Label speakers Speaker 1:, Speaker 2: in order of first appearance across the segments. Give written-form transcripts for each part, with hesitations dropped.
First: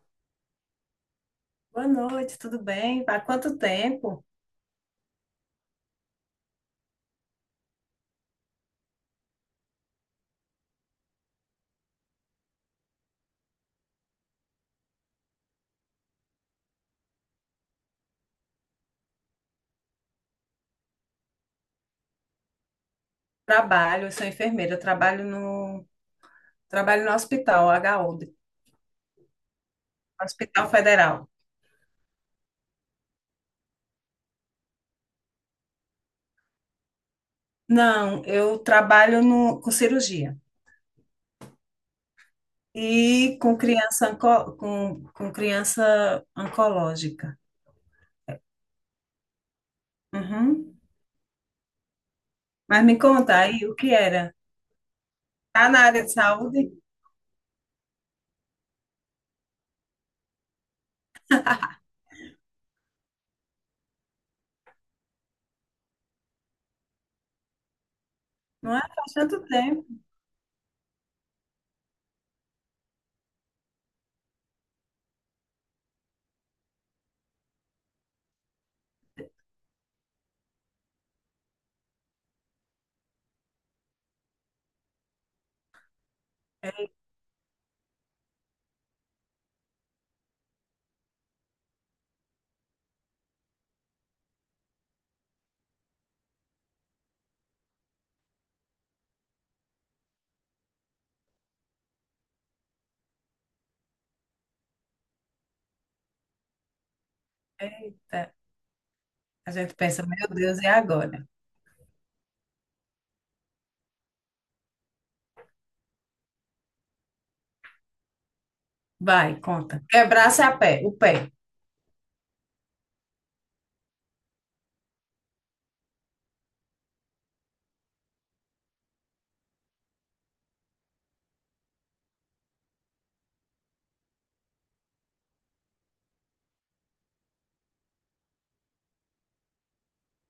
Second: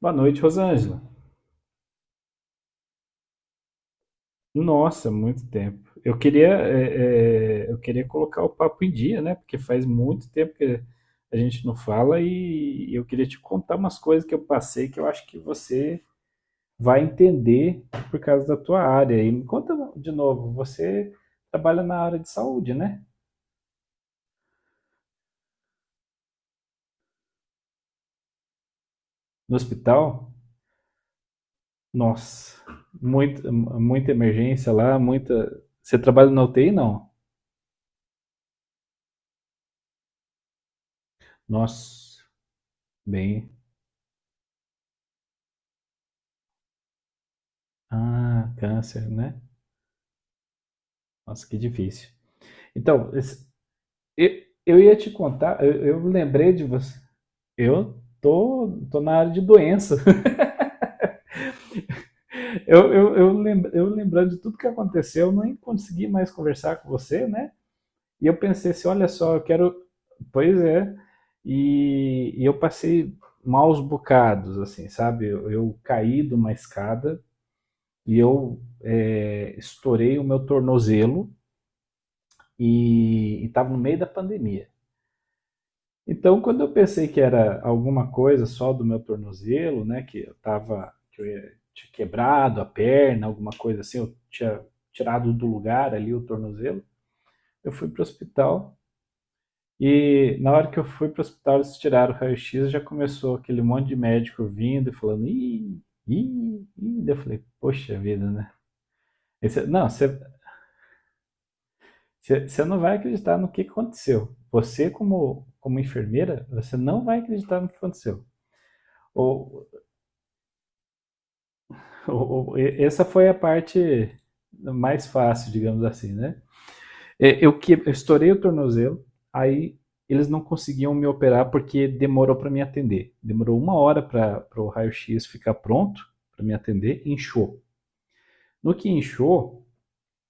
Speaker 1: Boa noite, Rosângela.
Speaker 2: Boa noite, tudo bem? Há quanto tempo?
Speaker 1: Nossa, muito tempo. Eu queria, eu queria colocar o papo em dia, né? Porque faz muito tempo que a gente não fala e eu queria te contar umas coisas que eu passei que eu acho que você vai entender por causa da tua área. E me conta de novo, você trabalha na área de saúde, né?
Speaker 2: Trabalho, eu sou enfermeira, eu trabalho no hospital, h HU,
Speaker 1: No hospital?
Speaker 2: Hospital Federal.
Speaker 1: Nossa, muita emergência lá, muita. Você trabalha na UTI, não?
Speaker 2: Não, eu trabalho no, com cirurgia
Speaker 1: Nossa,
Speaker 2: e
Speaker 1: bem.
Speaker 2: com criança, com criança oncológica.
Speaker 1: Ah, câncer, né?
Speaker 2: Uhum.
Speaker 1: Nossa, que difícil.
Speaker 2: Mas me
Speaker 1: Então,
Speaker 2: conta
Speaker 1: esse-
Speaker 2: aí, o que
Speaker 1: eu,
Speaker 2: era?
Speaker 1: eu ia te contar,
Speaker 2: Tá na área
Speaker 1: eu
Speaker 2: de
Speaker 1: lembrei de
Speaker 2: saúde?
Speaker 1: você. Eu tô, tô na área de doença. Eu lembrando de tudo que aconteceu, eu nem consegui mais conversar com você, né? E eu pensei
Speaker 2: Não é?
Speaker 1: assim, olha
Speaker 2: Faz
Speaker 1: só, eu
Speaker 2: tanto
Speaker 1: quero.
Speaker 2: tempo.
Speaker 1: Pois é. E eu passei maus bocados, assim, sabe? Eu caí de uma escada e eu estourei o meu tornozelo e estava no meio da pandemia. Então, quando eu pensei que era alguma coisa só do meu tornozelo, né, que eu tava, tinha quebrado a perna, alguma coisa assim, eu tinha tirado do lugar ali o tornozelo, eu fui pro hospital e na hora que eu fui pro hospital eles tiraram o raio-x, já começou aquele monte de médico vindo e falando, daí eu falei, poxa
Speaker 2: Eita,
Speaker 1: vida, né?
Speaker 2: a gente
Speaker 1: Não,
Speaker 2: pensa, meu Deus, e agora?
Speaker 1: você não vai acreditar no que aconteceu. Você, como enfermeira, você não vai acreditar no que aconteceu.
Speaker 2: Vai,
Speaker 1: O,
Speaker 2: conta. Quebrar-se a pé, o pé.
Speaker 1: Essa foi a parte mais fácil, digamos assim, né? Eu estourei o tornozelo, aí eles não conseguiam me operar porque demorou para me atender. Demorou uma hora para o raio-x ficar pronto para me atender, inchou. No que inchou,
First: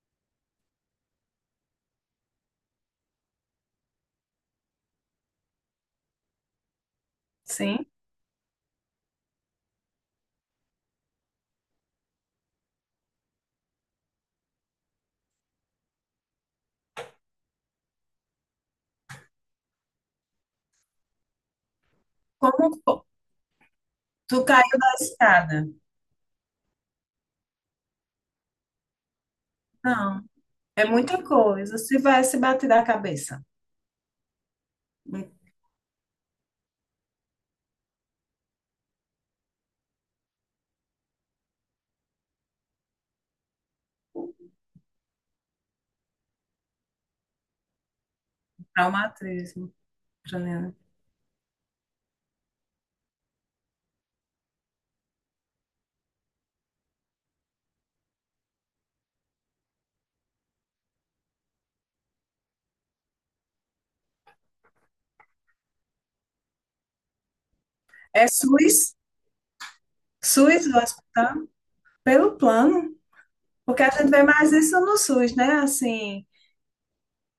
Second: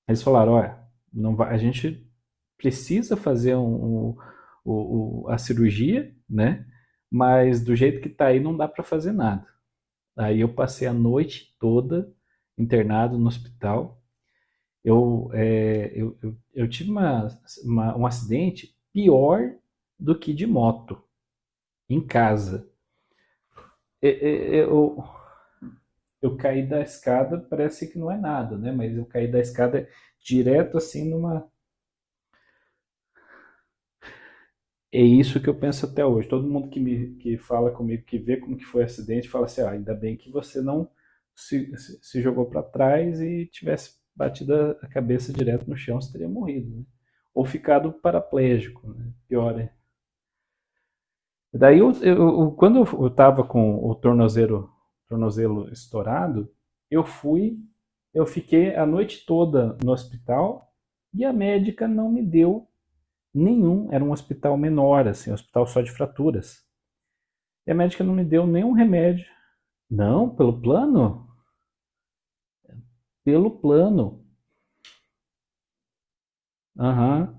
Speaker 1: eles falaram: olha, não vai, a gente precisa fazer a cirurgia, né? Mas do
Speaker 2: Sim.
Speaker 1: jeito que tá aí, não dá para fazer nada. Aí eu passei a noite toda internado no hospital. Eu, é, Eu tive uma, um acidente pior do que de moto, em casa.
Speaker 2: Como? Tu
Speaker 1: E-
Speaker 2: caiu da
Speaker 1: Eu,
Speaker 2: escada.
Speaker 1: eu caí da escada, parece que não é nada, né? Mas eu caí da escada
Speaker 2: Não,
Speaker 1: direto
Speaker 2: é
Speaker 1: assim
Speaker 2: muita
Speaker 1: numa.
Speaker 2: coisa. Se vai se bater da cabeça.
Speaker 1: É
Speaker 2: Um
Speaker 1: isso que eu penso até hoje. Todo mundo que fala comigo, que vê como que foi o acidente, fala assim: ah, ainda bem que você não se jogou para trás e tivesse batido a cabeça direto no chão, você teria morrido, né? Ou ficado paraplégico, né? Pior ainda.
Speaker 2: traumatismo craniano.
Speaker 1: Daí, eu, eu- Quando eu estava com o tornozelo estourado, eu fui, eu fiquei a noite toda no hospital e a médica não me deu nenhum. Era um hospital menor, assim, um hospital só de fraturas. E a médica não me
Speaker 2: É
Speaker 1: deu nenhum
Speaker 2: SUS.
Speaker 1: remédio. Não, pelo
Speaker 2: SUS do
Speaker 1: plano?
Speaker 2: hospital, pelo plano.
Speaker 1: Pelo
Speaker 2: Porque a gente vê
Speaker 1: plano.
Speaker 2: mais isso no SUS, né? Assim,
Speaker 1: Aham.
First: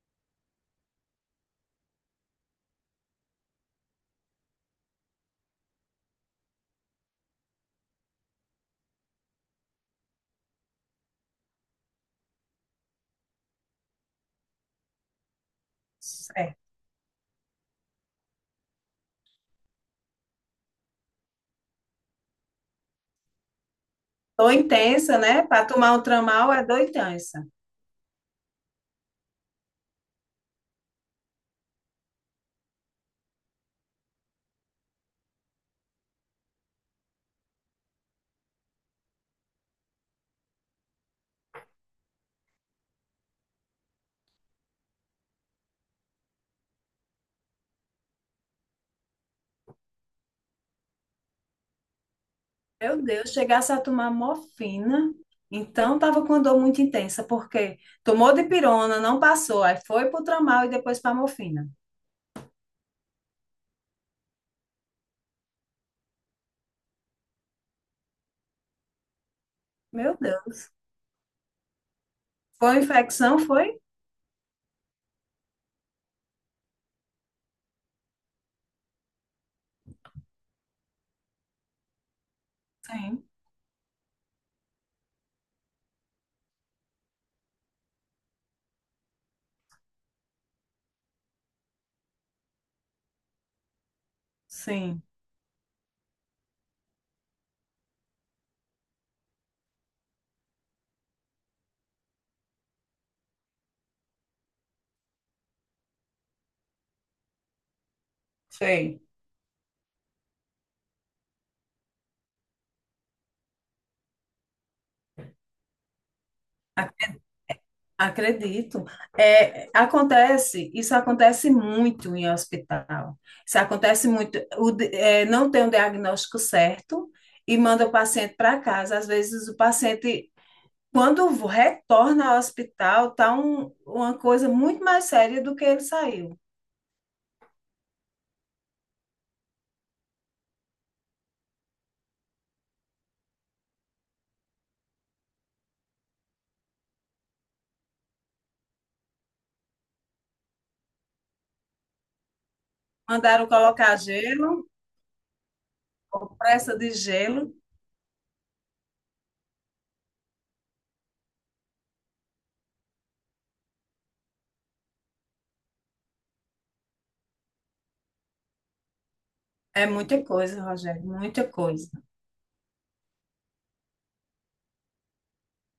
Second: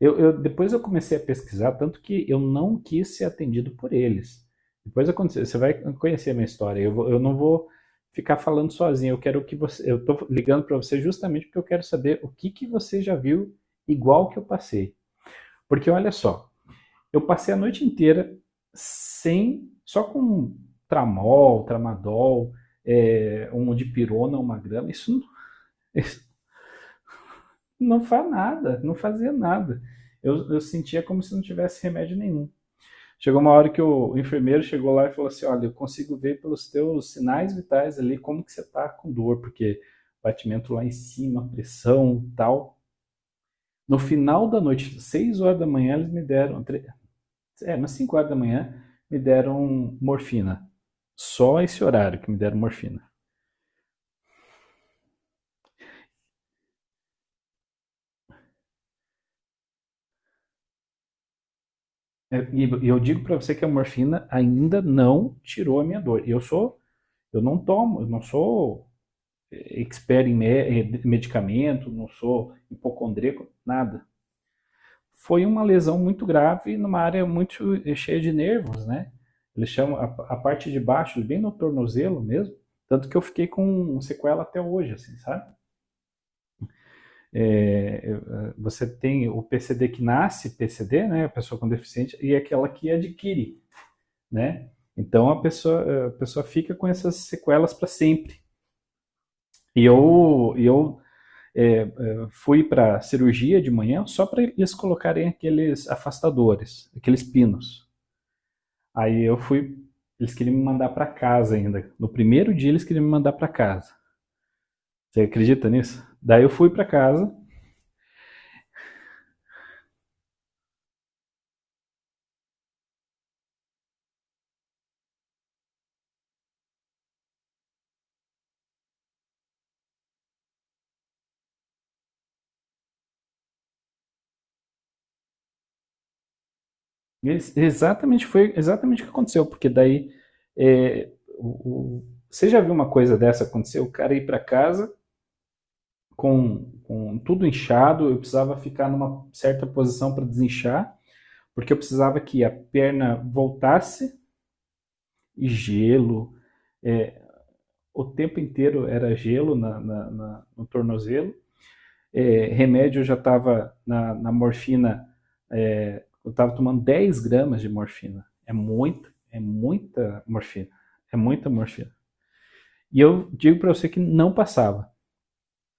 Speaker 1: Depois eu comecei a pesquisar, tanto que eu não quis ser atendido por eles. Depois aconteceu, você vai conhecer a minha história. Eu não vou ficar falando sozinho. Eu quero que você. Eu tô ligando para você justamente porque eu quero saber o que que você já viu igual que eu passei. Porque olha só,
Speaker 2: é,
Speaker 1: eu passei a noite inteira sem, só com um tramadol, um dipirona,
Speaker 2: dor
Speaker 1: uma grama. Isso
Speaker 2: intensa,
Speaker 1: não,
Speaker 2: né? Para tomar um tramal é dor intensa.
Speaker 1: não faz nada, não fazia nada. Eu sentia como se não tivesse remédio nenhum. Chegou uma hora que o enfermeiro chegou lá e falou assim: olha, eu consigo ver pelos teus sinais vitais ali como que você está com dor, porque batimento lá em cima, pressão e tal. No final da noite, 6 horas da manhã, eles me deram, é, umas 5 horas da manhã, me deram morfina. Só esse horário que me deram morfina.
Speaker 2: Meu Deus, chegasse a tomar morfina, então tava com dor muito intensa, porque tomou dipirona, não passou, aí foi pro tramal e depois para morfina.
Speaker 1: É, e eu digo para você que a morfina ainda não tirou a minha dor. E eu sou, eu não tomo, eu não sou
Speaker 2: Meu
Speaker 1: expert em
Speaker 2: Deus.
Speaker 1: medicamento, não sou
Speaker 2: Foi infecção,
Speaker 1: hipocondríaco,
Speaker 2: foi?
Speaker 1: nada. Foi uma lesão muito grave numa área muito cheia de nervos, né? Eles chamam a parte de baixo, bem no tornozelo mesmo, tanto que eu
Speaker 2: Sim.
Speaker 1: fiquei com um sequela até hoje, assim, sabe? É, é, Você tem o PCD que nasce PCD, né? A pessoa com deficiência, e é aquela que adquire, né?
Speaker 2: Sim.
Speaker 1: Então a pessoa fica com essas sequelas para sempre. E eu, eu é, é, Fui para cirurgia de manhã só para eles colocarem aqueles afastadores, aqueles pinos.
Speaker 2: Sei.
Speaker 1: Aí eu fui. Eles queriam me mandar pra casa ainda. No primeiro dia eles queriam me mandar pra casa. Você acredita nisso? Daí eu fui pra casa.
Speaker 2: Acredito. É, acontece, isso acontece muito em hospital. Isso acontece muito. É, não tem um diagnóstico certo e manda o paciente para casa. Às vezes o paciente, quando retorna ao hospital, tá uma coisa muito mais séria do que ele saiu.
Speaker 1: Exatamente foi exatamente o que aconteceu, porque daí é, você já viu uma coisa dessa acontecer? O cara ir pra casa com tudo inchado, eu precisava ficar numa certa posição para desinchar, porque eu precisava que a perna
Speaker 2: Mandaram colocar
Speaker 1: voltasse
Speaker 2: gelo,
Speaker 1: e gelo.
Speaker 2: compressa de
Speaker 1: é,
Speaker 2: gelo.
Speaker 1: o tempo inteiro era gelo no tornozelo. Remédio eu já estava morfina, eu estava tomando 10 gramas de morfina. É
Speaker 2: É muita
Speaker 1: muita
Speaker 2: coisa,
Speaker 1: morfina.
Speaker 2: Rogério,
Speaker 1: É
Speaker 2: muita
Speaker 1: muita
Speaker 2: coisa.
Speaker 1: morfina. E eu digo para você que não passava.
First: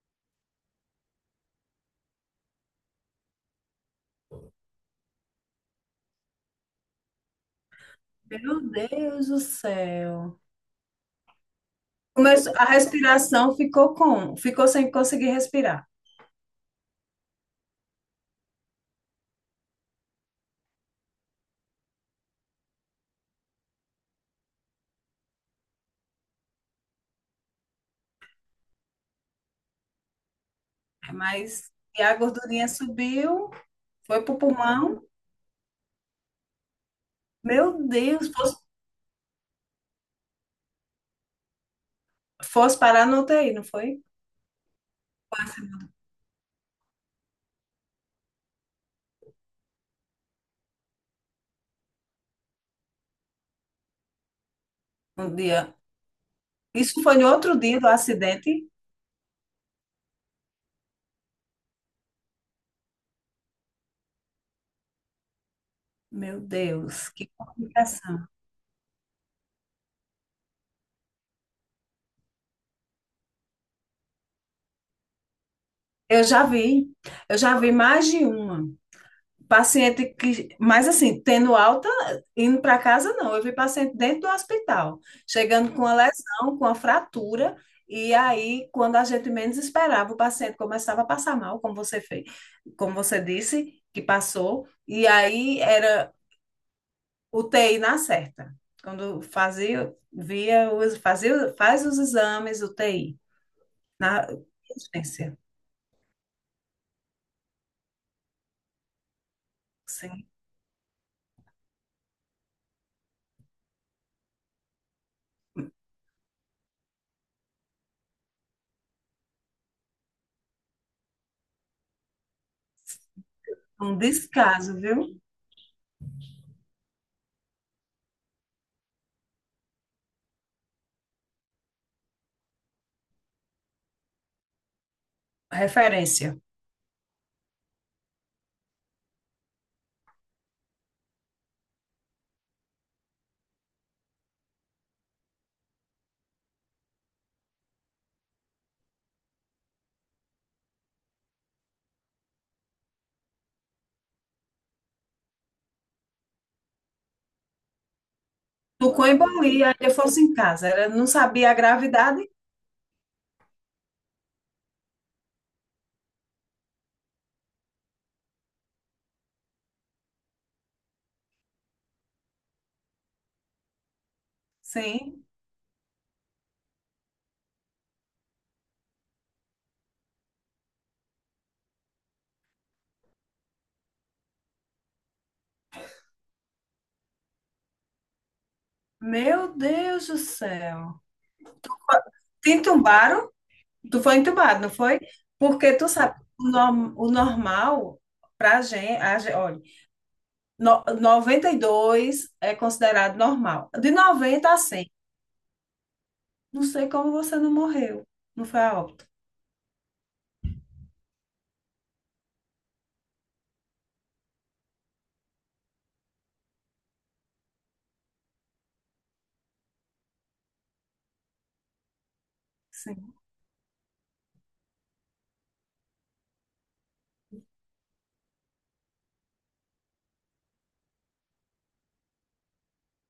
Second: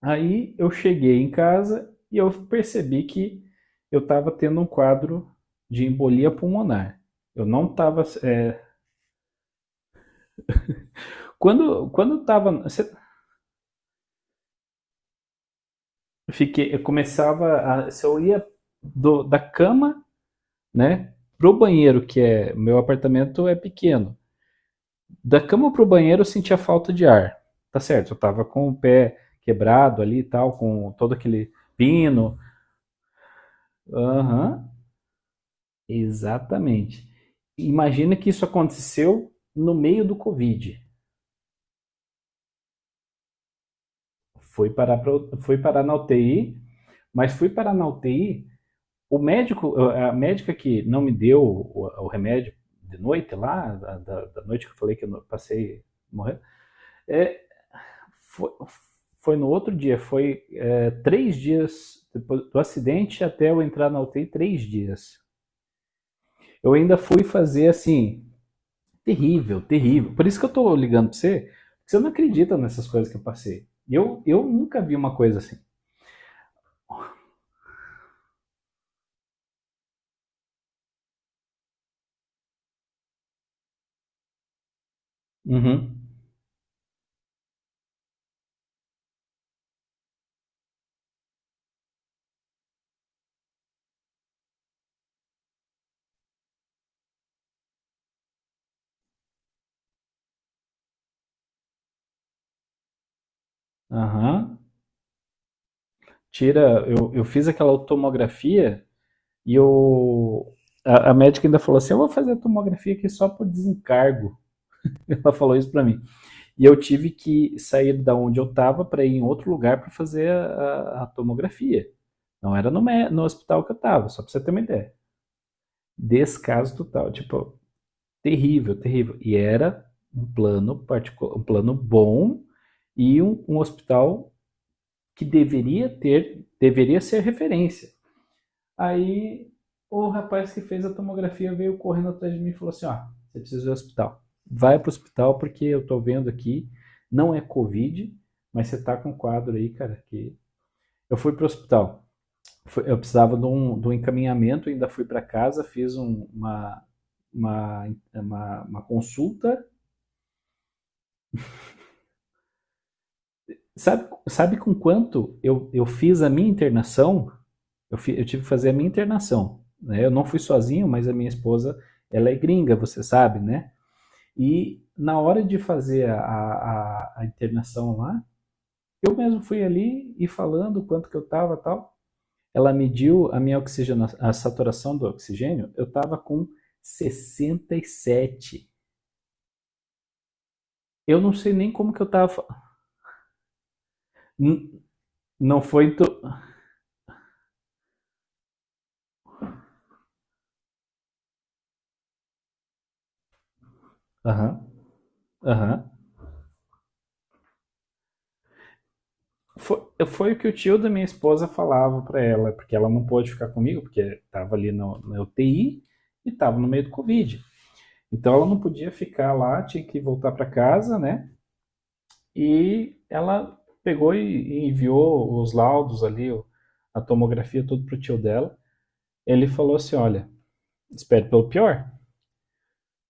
Speaker 1: Aí eu cheguei em casa e eu percebi que eu estava tendo um quadro de embolia pulmonar. Eu não estava.
Speaker 2: Meu Deus do céu.
Speaker 1: Quando eu estava,
Speaker 2: Começou, a respiração ficou como? Ficou sem conseguir respirar.
Speaker 1: eu fiquei, eu começava, a, se eu ia da cama, né? Pro banheiro, que é. Meu apartamento é pequeno. Da cama pro banheiro eu sentia falta de ar. Tá certo, eu tava com o pé quebrado ali e tal, com todo aquele
Speaker 2: Mas e a
Speaker 1: pino.
Speaker 2: gordurinha subiu, foi pro
Speaker 1: Aham,
Speaker 2: pulmão.
Speaker 1: exatamente.
Speaker 2: Meu
Speaker 1: Imagina
Speaker 2: Deus,
Speaker 1: que isso
Speaker 2: fosse,
Speaker 1: aconteceu no meio do Covid.
Speaker 2: fosse parar no UTI, não foi?
Speaker 1: Fui parar, pra, fui parar na UTI, mas fui parar na UTI. A médica que não me deu o remédio de noite lá, noite que eu falei que eu
Speaker 2: Um dia.
Speaker 1: passei morrendo,
Speaker 2: Isso foi no
Speaker 1: é,
Speaker 2: outro dia do
Speaker 1: foi,
Speaker 2: acidente.
Speaker 1: foi no outro dia, três dias depois do acidente até eu entrar na UTI, 3 dias.
Speaker 2: Meu
Speaker 1: Eu ainda
Speaker 2: Deus,
Speaker 1: fui
Speaker 2: que
Speaker 1: fazer assim,
Speaker 2: complicação.
Speaker 1: terrível, terrível. Por isso que eu tô ligando pra você, porque você não acredita nessas coisas que eu passei. Eu nunca vi uma coisa assim.
Speaker 2: Eu já vi, eu já vi mais de uma. Paciente que, mas assim, tendo alta, indo para casa, não. Eu vi paciente dentro do hospital, chegando com a
Speaker 1: Uhum.
Speaker 2: lesão, com a fratura, e aí, quando a gente menos esperava, o paciente começava a passar mal, como você fez, como você disse, que passou, e aí era U T I na certa. Quando fazia, via, fazia, faz os exames, UTI, na
Speaker 1: Aham.
Speaker 2: urgência.
Speaker 1: Eu fiz aquela tomografia e
Speaker 2: Sim,
Speaker 1: eu, a médica ainda falou assim: eu vou fazer a tomografia aqui só por desencargo. Ela falou isso pra mim. E eu tive que sair da onde eu estava para ir em outro lugar para fazer tomografia. Não era no hospital que eu
Speaker 2: um
Speaker 1: estava, só para você ter uma
Speaker 2: descaso,
Speaker 1: ideia.
Speaker 2: viu?
Speaker 1: Descaso total, tipo, terrível, terrível. E era um plano particular, um plano bom e um hospital que deveria
Speaker 2: Referência.
Speaker 1: ter, deveria ser referência. Aí o rapaz que fez a tomografia veio correndo atrás de mim e falou assim: ó, ah, você precisa ir ao hospital. Vai pro hospital porque eu tô vendo aqui, não é Covid, mas você tá com um quadro aí, cara, que. Eu fui pro hospital. Eu precisava de um encaminhamento, ainda fui para casa, fiz uma, uma
Speaker 2: Tucum e
Speaker 1: consulta.
Speaker 2: Bolia, ainda fosse em casa. Ela não sabia a gravidade?
Speaker 1: Sabe, sabe com quanto eu fiz a minha internação? Eu tive que fazer a minha internação, né? Eu não fui sozinho, mas a minha esposa, ela é gringa, você sabe, né? E na
Speaker 2: Sim.
Speaker 1: hora de fazer a internação lá, eu mesmo fui ali e falando quanto que eu estava e tal. Ela mediu a minha oxigenação, a saturação do oxigênio, eu estava com 67.
Speaker 2: Meu Deus do céu.
Speaker 1: Eu não sei nem como que eu estava.
Speaker 2: Te entubaram? Tu foi entubado, não foi?
Speaker 1: Não
Speaker 2: Porque
Speaker 1: foi.
Speaker 2: tu
Speaker 1: Aham,
Speaker 2: sabe,
Speaker 1: tu...
Speaker 2: o normal pra gente, olha, 92 é considerado normal. De 90 a
Speaker 1: aham.
Speaker 2: 100.
Speaker 1: Uhum, uhum.
Speaker 2: Não sei como você não morreu. Não foi a óbito.
Speaker 1: Foi, foi, o que o tio da minha esposa falava para ela, porque ela não pôde ficar comigo, porque estava ali no, na UTI e estava no meio do Covid. Então ela não podia ficar lá, tinha que voltar para casa, né? E
Speaker 2: Sim.
Speaker 1: ela pegou e enviou os laudos ali, o- a tomografia, tudo pro tio dela. Ele falou assim: olha, espere pelo pior,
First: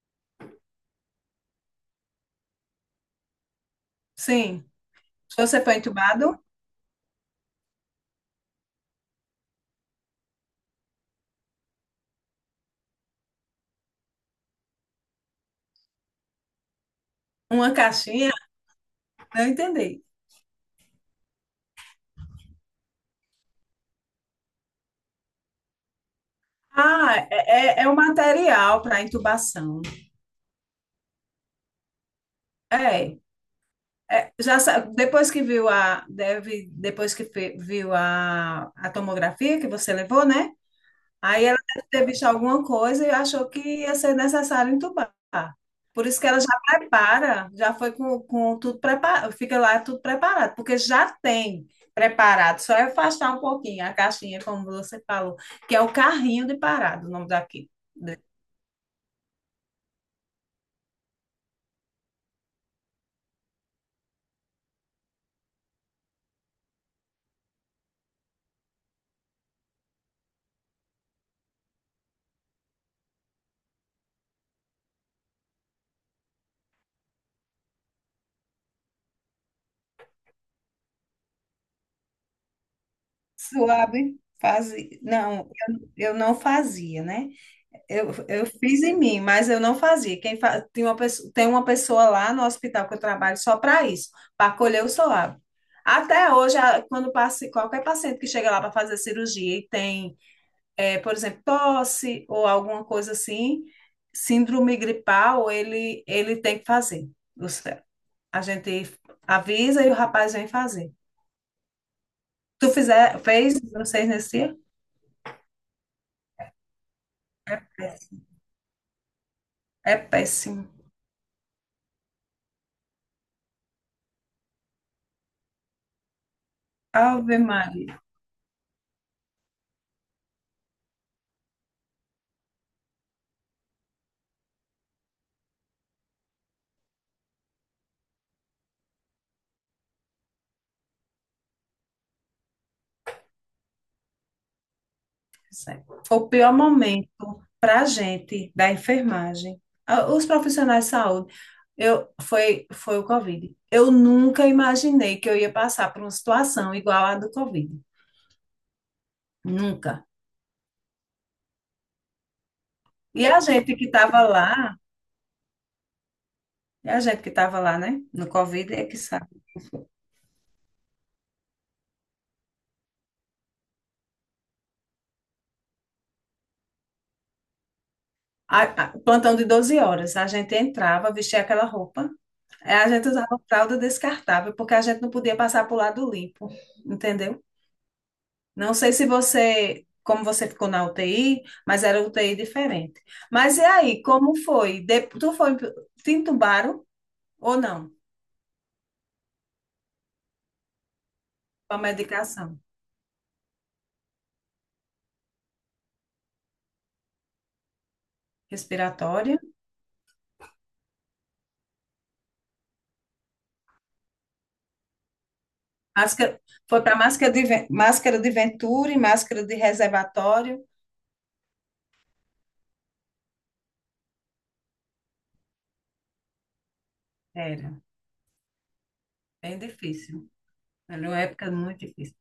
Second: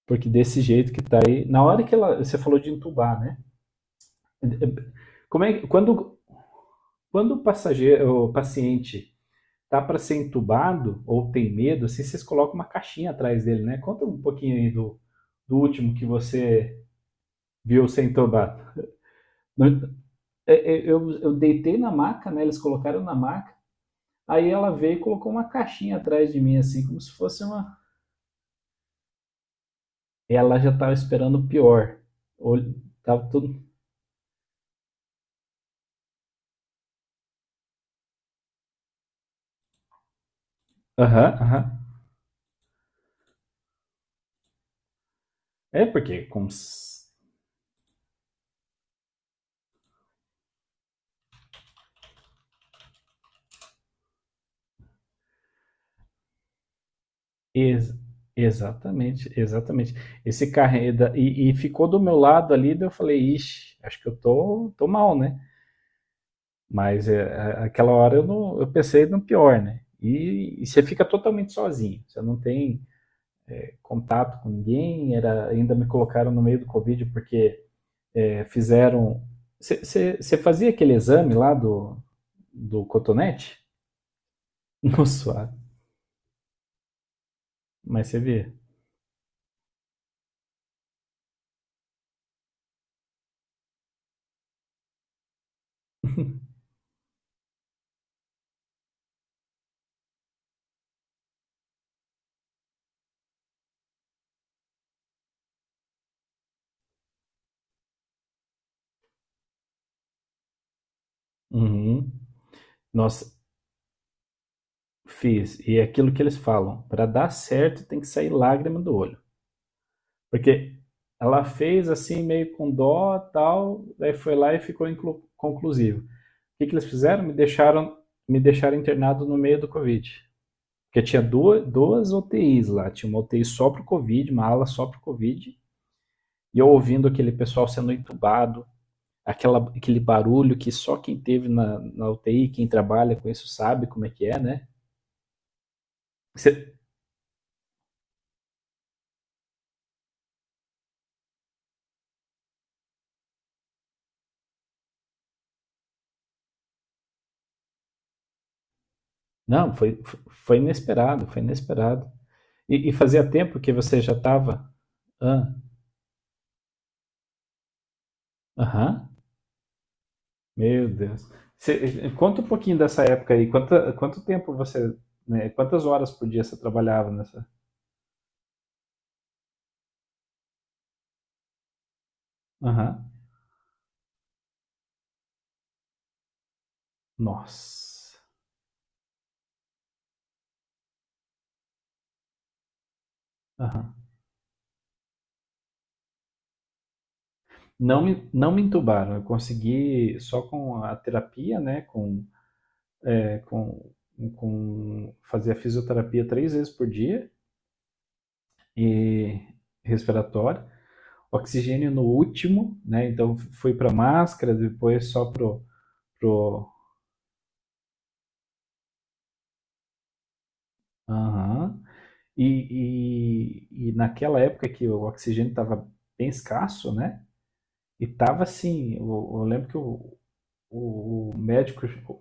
Speaker 1: porque desse jeito que tá aí. Na hora que ela. Você falou de entubar, né?
Speaker 2: Sim.
Speaker 1: Como é,
Speaker 2: Você
Speaker 1: que-
Speaker 2: foi
Speaker 1: quando,
Speaker 2: entubado?
Speaker 1: quando o passageiro, o paciente tá para ser entubado ou tem medo, assim, vocês colocam uma caixinha atrás dele, né? Conta um pouquinho aí do último que você
Speaker 2: Uma
Speaker 1: viu ser
Speaker 2: caixinha?
Speaker 1: entubado.
Speaker 2: Não
Speaker 1: No-
Speaker 2: entendi.
Speaker 1: eu deitei na maca, né? Eles colocaram na maca. Aí ela veio e colocou uma caixinha atrás de mim, assim, como se
Speaker 2: Ah,
Speaker 1: fosse uma.
Speaker 2: é o material para intubação.
Speaker 1: Ela já tava esperando o pior. Olho-
Speaker 2: É.
Speaker 1: Tava tudo.
Speaker 2: É, depois que viu a deve depois que viu a tomografia que você levou, né?
Speaker 1: Aham, uhum,
Speaker 2: Aí ela
Speaker 1: aham. Uhum.
Speaker 2: deve ter visto alguma coisa e achou que ia ser necessário entubar.
Speaker 1: É
Speaker 2: Por isso
Speaker 1: porque,
Speaker 2: que ela
Speaker 1: como.
Speaker 2: já prepara, já foi com tudo preparado, fica lá tudo preparado, porque já tem preparado, só é afastar um pouquinho a caixinha, como você falou, que é o carrinho de parado, o nome daqui.
Speaker 1: Ex- exatamente, exatamente. Esse carro aí da- e ficou do meu lado ali, daí eu falei, ixi, acho que eu tô, tô mal, né? Mas é, a- aquela hora eu, não, eu pensei no pior, né? E você fica totalmente sozinho, você não tem contato com ninguém, era, ainda me colocaram no meio do Covid porque é, fizeram. Você fazia aquele exame lá do cotonete?
Speaker 2: Suave, fazia.
Speaker 1: No
Speaker 2: Não,
Speaker 1: suave,
Speaker 2: eu não fazia, né?
Speaker 1: mas
Speaker 2: Eu,
Speaker 1: você
Speaker 2: eu
Speaker 1: via.
Speaker 2: fiz em mim, mas eu não fazia. Tem uma pessoa, lá no hospital que eu trabalho só para isso, para colher o suave. Até hoje, quando passe, qualquer paciente que chega lá para fazer cirurgia e tem, por exemplo, tosse ou alguma coisa assim, síndrome gripal, ele tem que fazer. Os- A gente avisa e o rapaz vem fazer.
Speaker 1: Uhum.
Speaker 2: Tu fizer,
Speaker 1: Nossa,
Speaker 2: fez vocês nesse dia?
Speaker 1: fiz. E é aquilo que eles falam: para dar certo tem que sair lágrima do olho.
Speaker 2: É péssimo.
Speaker 1: Porque ela fez assim, meio com dó tal, daí foi lá e ficou conclusivo. O que, que eles fizeram? Me
Speaker 2: Ave Maria.
Speaker 1: deixaram, me deixaram internado no meio do Covid. Porque tinha duas UTIs lá. Tinha uma UTI só para o Covid, uma ala só para o Covid. E eu ouvindo aquele pessoal sendo entubado, aquele barulho que só quem teve na UTI, quem trabalha com isso sabe como é que é, né?
Speaker 2: Certo. O pior
Speaker 1: Você,
Speaker 2: momento para a gente da enfermagem, os profissionais de saúde, eu, foi o Covid. Eu nunca imaginei que eu ia passar por uma situação igual à do Covid.
Speaker 1: não, foi,
Speaker 2: Nunca.
Speaker 1: foi inesperado, foi inesperado. E
Speaker 2: E
Speaker 1: fazia
Speaker 2: a
Speaker 1: tempo que
Speaker 2: gente que
Speaker 1: você já
Speaker 2: estava
Speaker 1: estava.
Speaker 2: lá,
Speaker 1: Aham,
Speaker 2: né, no Covid, é que
Speaker 1: ah,
Speaker 2: sabe.
Speaker 1: meu Deus. Você, conta um pouquinho dessa época aí. Quanto tempo você. Né, quantas horas por dia você trabalhava nessa?
Speaker 2: O plantão de 12 horas, a gente entrava, vestia aquela roupa, a gente
Speaker 1: Aham.
Speaker 2: usava fralda descartável, porque a gente não podia passar para o lado limpo, entendeu?
Speaker 1: Nossa.
Speaker 2: Não sei se você, como você ficou na UTI, mas era UTI diferente. Mas e
Speaker 1: Aham.
Speaker 2: aí, como foi? Te entubaram ou não?
Speaker 1: Não, não me entubaram. Eu consegui só com a terapia,
Speaker 2: Com a
Speaker 1: né?
Speaker 2: medicação
Speaker 1: Né, com, com fazia fisioterapia três vezes por dia
Speaker 2: respiratória?
Speaker 1: e respiratória, oxigênio no último, né? Então fui para máscara, depois só pro
Speaker 2: Máscara,
Speaker 1: pro
Speaker 2: foi para máscara de Venturi, máscara de reservatório?
Speaker 1: Aham. E, e naquela época que o oxigênio estava bem escasso, né?
Speaker 2: Era,
Speaker 1: E tava assim, eu
Speaker 2: bem
Speaker 1: lembro que o.
Speaker 2: difícil. Era uma
Speaker 1: O
Speaker 2: época muito
Speaker 1: médico,
Speaker 2: difícil.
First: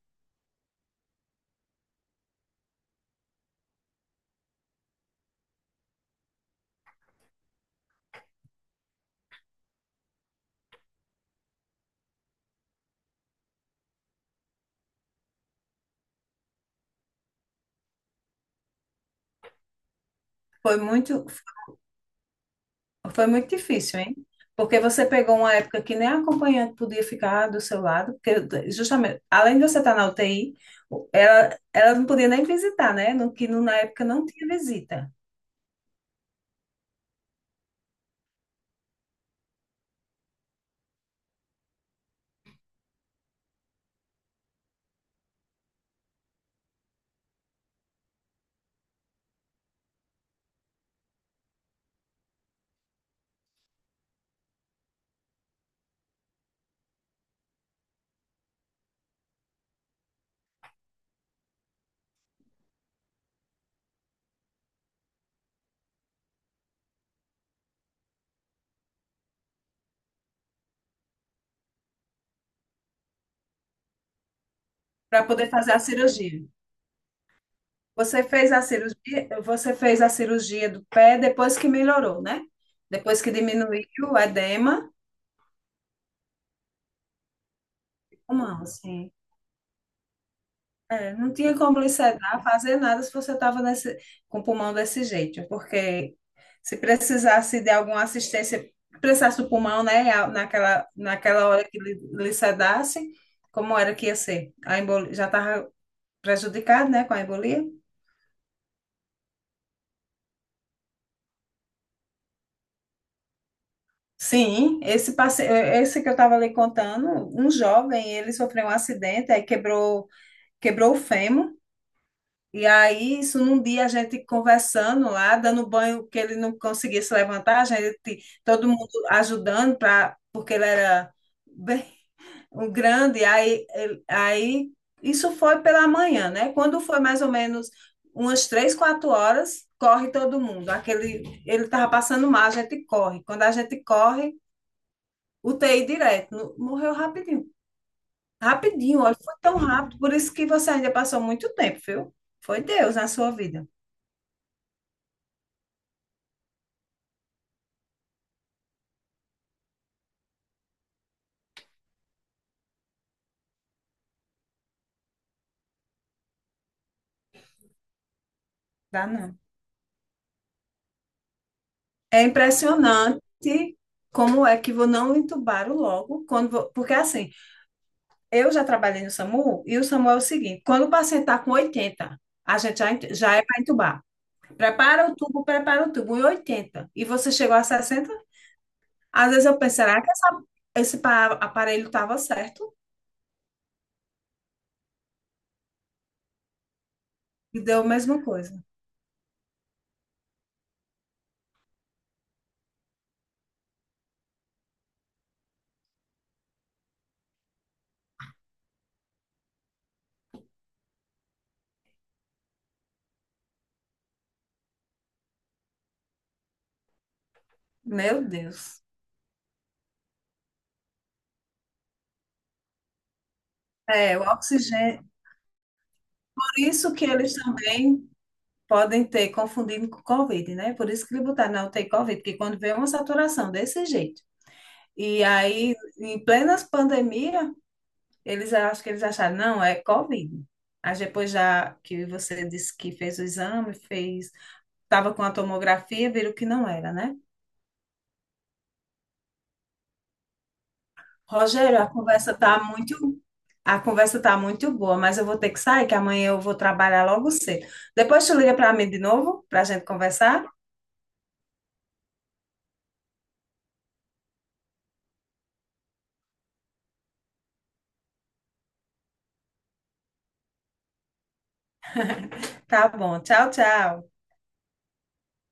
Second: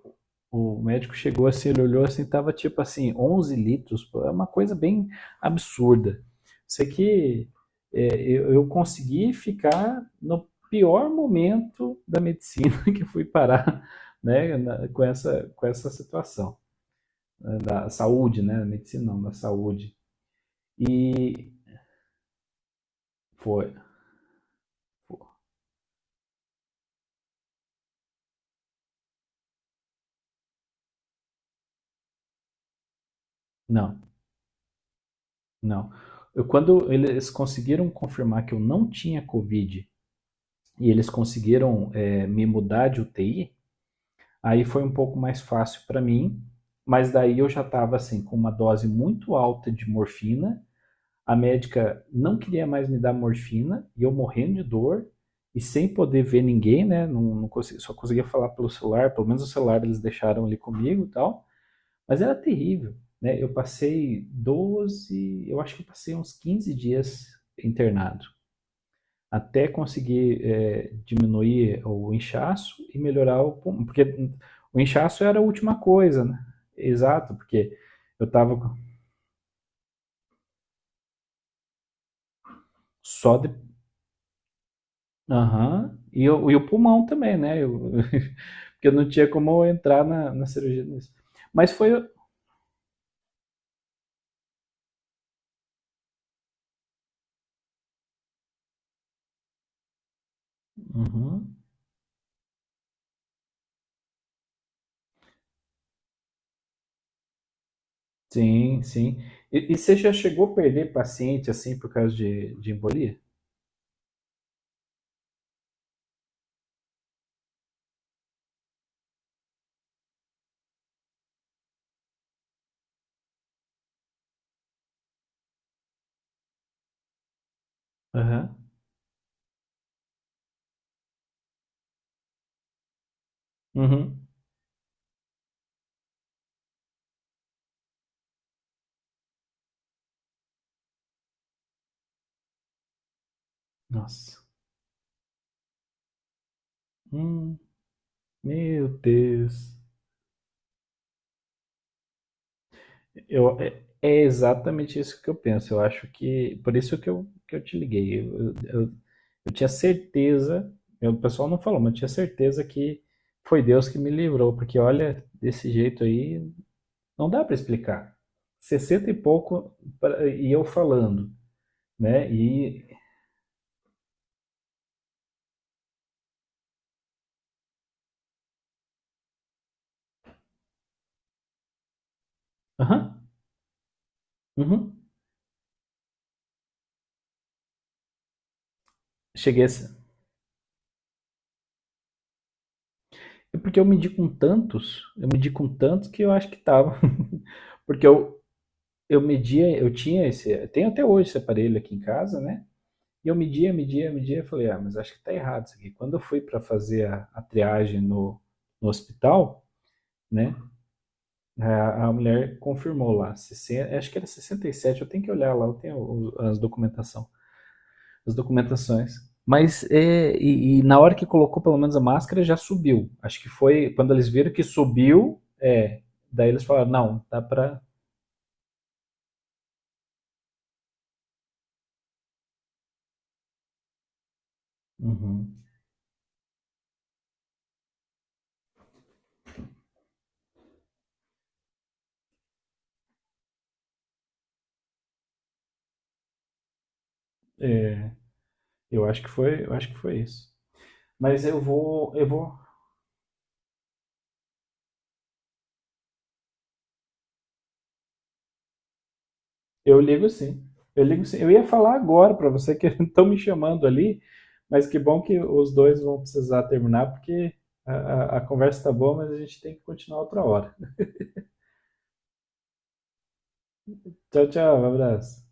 Speaker 1: o médico chegou assim, ele olhou assim, tava tipo assim, 11 litros, pô, é uma coisa bem absurda. Sei que eu consegui ficar no pior momento da medicina que fui parar, né, com essa situação, né, da saúde, né, da medicina não, da saúde.
Speaker 2: Foi muito,
Speaker 1: E
Speaker 2: Foi muito
Speaker 1: foi,
Speaker 2: difícil, hein? Porque você
Speaker 1: foi
Speaker 2: pegou uma época que nem a acompanhante podia ficar do seu lado, porque justamente, além de você estar na UTI, ela não podia nem visitar, né? No, que no- na
Speaker 1: não,
Speaker 2: época não tinha visita
Speaker 1: não. Quando eles conseguiram confirmar que eu não tinha Covid e eles conseguiram me mudar de UTI. Aí foi um pouco mais fácil para mim, mas daí eu já estava assim com uma dose muito alta de morfina. A médica não queria mais me dar morfina e eu morrendo de dor e sem poder ver ninguém, né? Não, não consegui, só conseguia falar pelo celular, pelo menos o celular eles deixaram ali comigo e tal. Mas era terrível, né? Eu passei 12, eu acho que eu passei uns 15 dias internado até conseguir diminuir o inchaço e melhorar o pulmão. Porque o inchaço
Speaker 2: para
Speaker 1: era a
Speaker 2: poder fazer
Speaker 1: última
Speaker 2: a
Speaker 1: coisa, né?
Speaker 2: cirurgia.
Speaker 1: Exato, porque
Speaker 2: Você
Speaker 1: eu
Speaker 2: fez
Speaker 1: estava
Speaker 2: a cirurgia, você fez a cirurgia do pé depois que melhorou, né? Depois que
Speaker 1: só de.
Speaker 2: diminuiu o edema,
Speaker 1: Aham. E o pulmão também, né?
Speaker 2: mão.
Speaker 1: Porque eu não tinha como entrar na cirurgia nisso.
Speaker 2: É, não tinha
Speaker 1: Mas
Speaker 2: como lhe
Speaker 1: foi.
Speaker 2: sedar, fazer nada se você estava com o pulmão desse jeito, porque se precisasse de alguma assistência, precisasse do pulmão, né, naquela
Speaker 1: Uhum.
Speaker 2: hora que lhe sedasse, como era que ia ser? A embolia, já estava prejudicado, né, com a embolia?
Speaker 1: Sim, sim. E você já chegou a perder paciente assim por causa de embolia?
Speaker 2: Sim, esse que eu estava lhe contando, um jovem, ele sofreu um acidente, aí quebrou o fêmur. E aí, isso num dia a gente conversando lá, dando banho que ele não conseguia se levantar, a gente,
Speaker 1: Aham.
Speaker 2: todo mundo ajudando para, porque ele era bem um grande, aí,
Speaker 1: Uhum.
Speaker 2: aí isso foi pela manhã, né? Quando foi mais ou menos umas três, quatro horas, corre todo mundo. Aquele, ele estava passando mal, a gente corre. Quando a gente corre,
Speaker 1: Nossa.
Speaker 2: UTI direto. Morreu rapidinho.
Speaker 1: Hum, meu
Speaker 2: Rapidinho, olha, foi tão
Speaker 1: Deus.
Speaker 2: rápido, por isso que você ainda passou muito tempo, viu? Foi Deus na sua
Speaker 1: Eu,
Speaker 2: vida.
Speaker 1: é é exatamente isso que eu penso. Eu acho que. Por isso que eu te liguei. Eu tinha certeza. O pessoal não falou, mas eu tinha certeza que foi Deus que me livrou. Porque olha, desse jeito aí, não dá para explicar.
Speaker 2: Dá
Speaker 1: 60 e
Speaker 2: não.
Speaker 1: pouco e eu falando,
Speaker 2: É
Speaker 1: né? E.
Speaker 2: impressionante como é que vou não entubaram logo, quando porque assim, eu já trabalhei no SAMU e o SAMU é o seguinte, quando o paciente está com 80 a gente já,
Speaker 1: Aham,
Speaker 2: já é para entubar.
Speaker 1: uhum,
Speaker 2: Prepara o tubo em 80 e você chegou a 60 às vezes eu
Speaker 1: cheguei a.
Speaker 2: penso, será que aparelho estava certo?
Speaker 1: É porque eu medi com tantos, eu medi com tantos que eu acho que tava.
Speaker 2: E deu a
Speaker 1: Porque
Speaker 2: mesma
Speaker 1: eu,
Speaker 2: coisa.
Speaker 1: eu media, eu tinha esse. Eu tenho até hoje esse aparelho aqui em casa, né? E eu media, media, media, falei, ah, mas acho que tá errado isso aqui. Quando eu fui para fazer a triagem no hospital, né, a mulher confirmou lá, 60, acho que era 67, eu tenho que olhar lá, eu tenho as documentação,
Speaker 2: Meu
Speaker 1: as
Speaker 2: Deus.
Speaker 1: documentações. Mas e na hora que colocou pelo menos a máscara, já subiu. Acho que foi quando
Speaker 2: É, o
Speaker 1: eles viram que
Speaker 2: oxigênio.
Speaker 1: subiu,
Speaker 2: Por
Speaker 1: daí eles falaram,
Speaker 2: isso que
Speaker 1: não,
Speaker 2: eles
Speaker 1: dá pra...
Speaker 2: também podem ter confundido com Covid, né? Por isso que ele botaram na UTI Covid, porque quando vê uma saturação desse jeito. E
Speaker 1: Uhum.
Speaker 2: aí, em plena pandemia, eles acho que eles acharam, não, é Covid. Aí depois já que você disse que fez o exame, fez, estava com a tomografia, viram que não era, né?
Speaker 1: É, eu acho que foi isso. Mas eu
Speaker 2: Rogério,
Speaker 1: vou, eu vou.
Speaker 2: a conversa tá muito boa, mas eu vou ter que sair, que amanhã eu vou trabalhar logo cedo. Depois tu liga para mim de novo, para a gente
Speaker 1: Eu ligo
Speaker 2: conversar?
Speaker 1: sim. Eu ligo sim. Eu ia falar agora para você que estão me chamando ali, mas que bom que os dois vão precisar terminar, porque a conversa está boa, mas a gente tem que continuar outra hora.
Speaker 2: Tá bom. Tchau, tchau.
Speaker 1: Tchau, tchau. Abraço.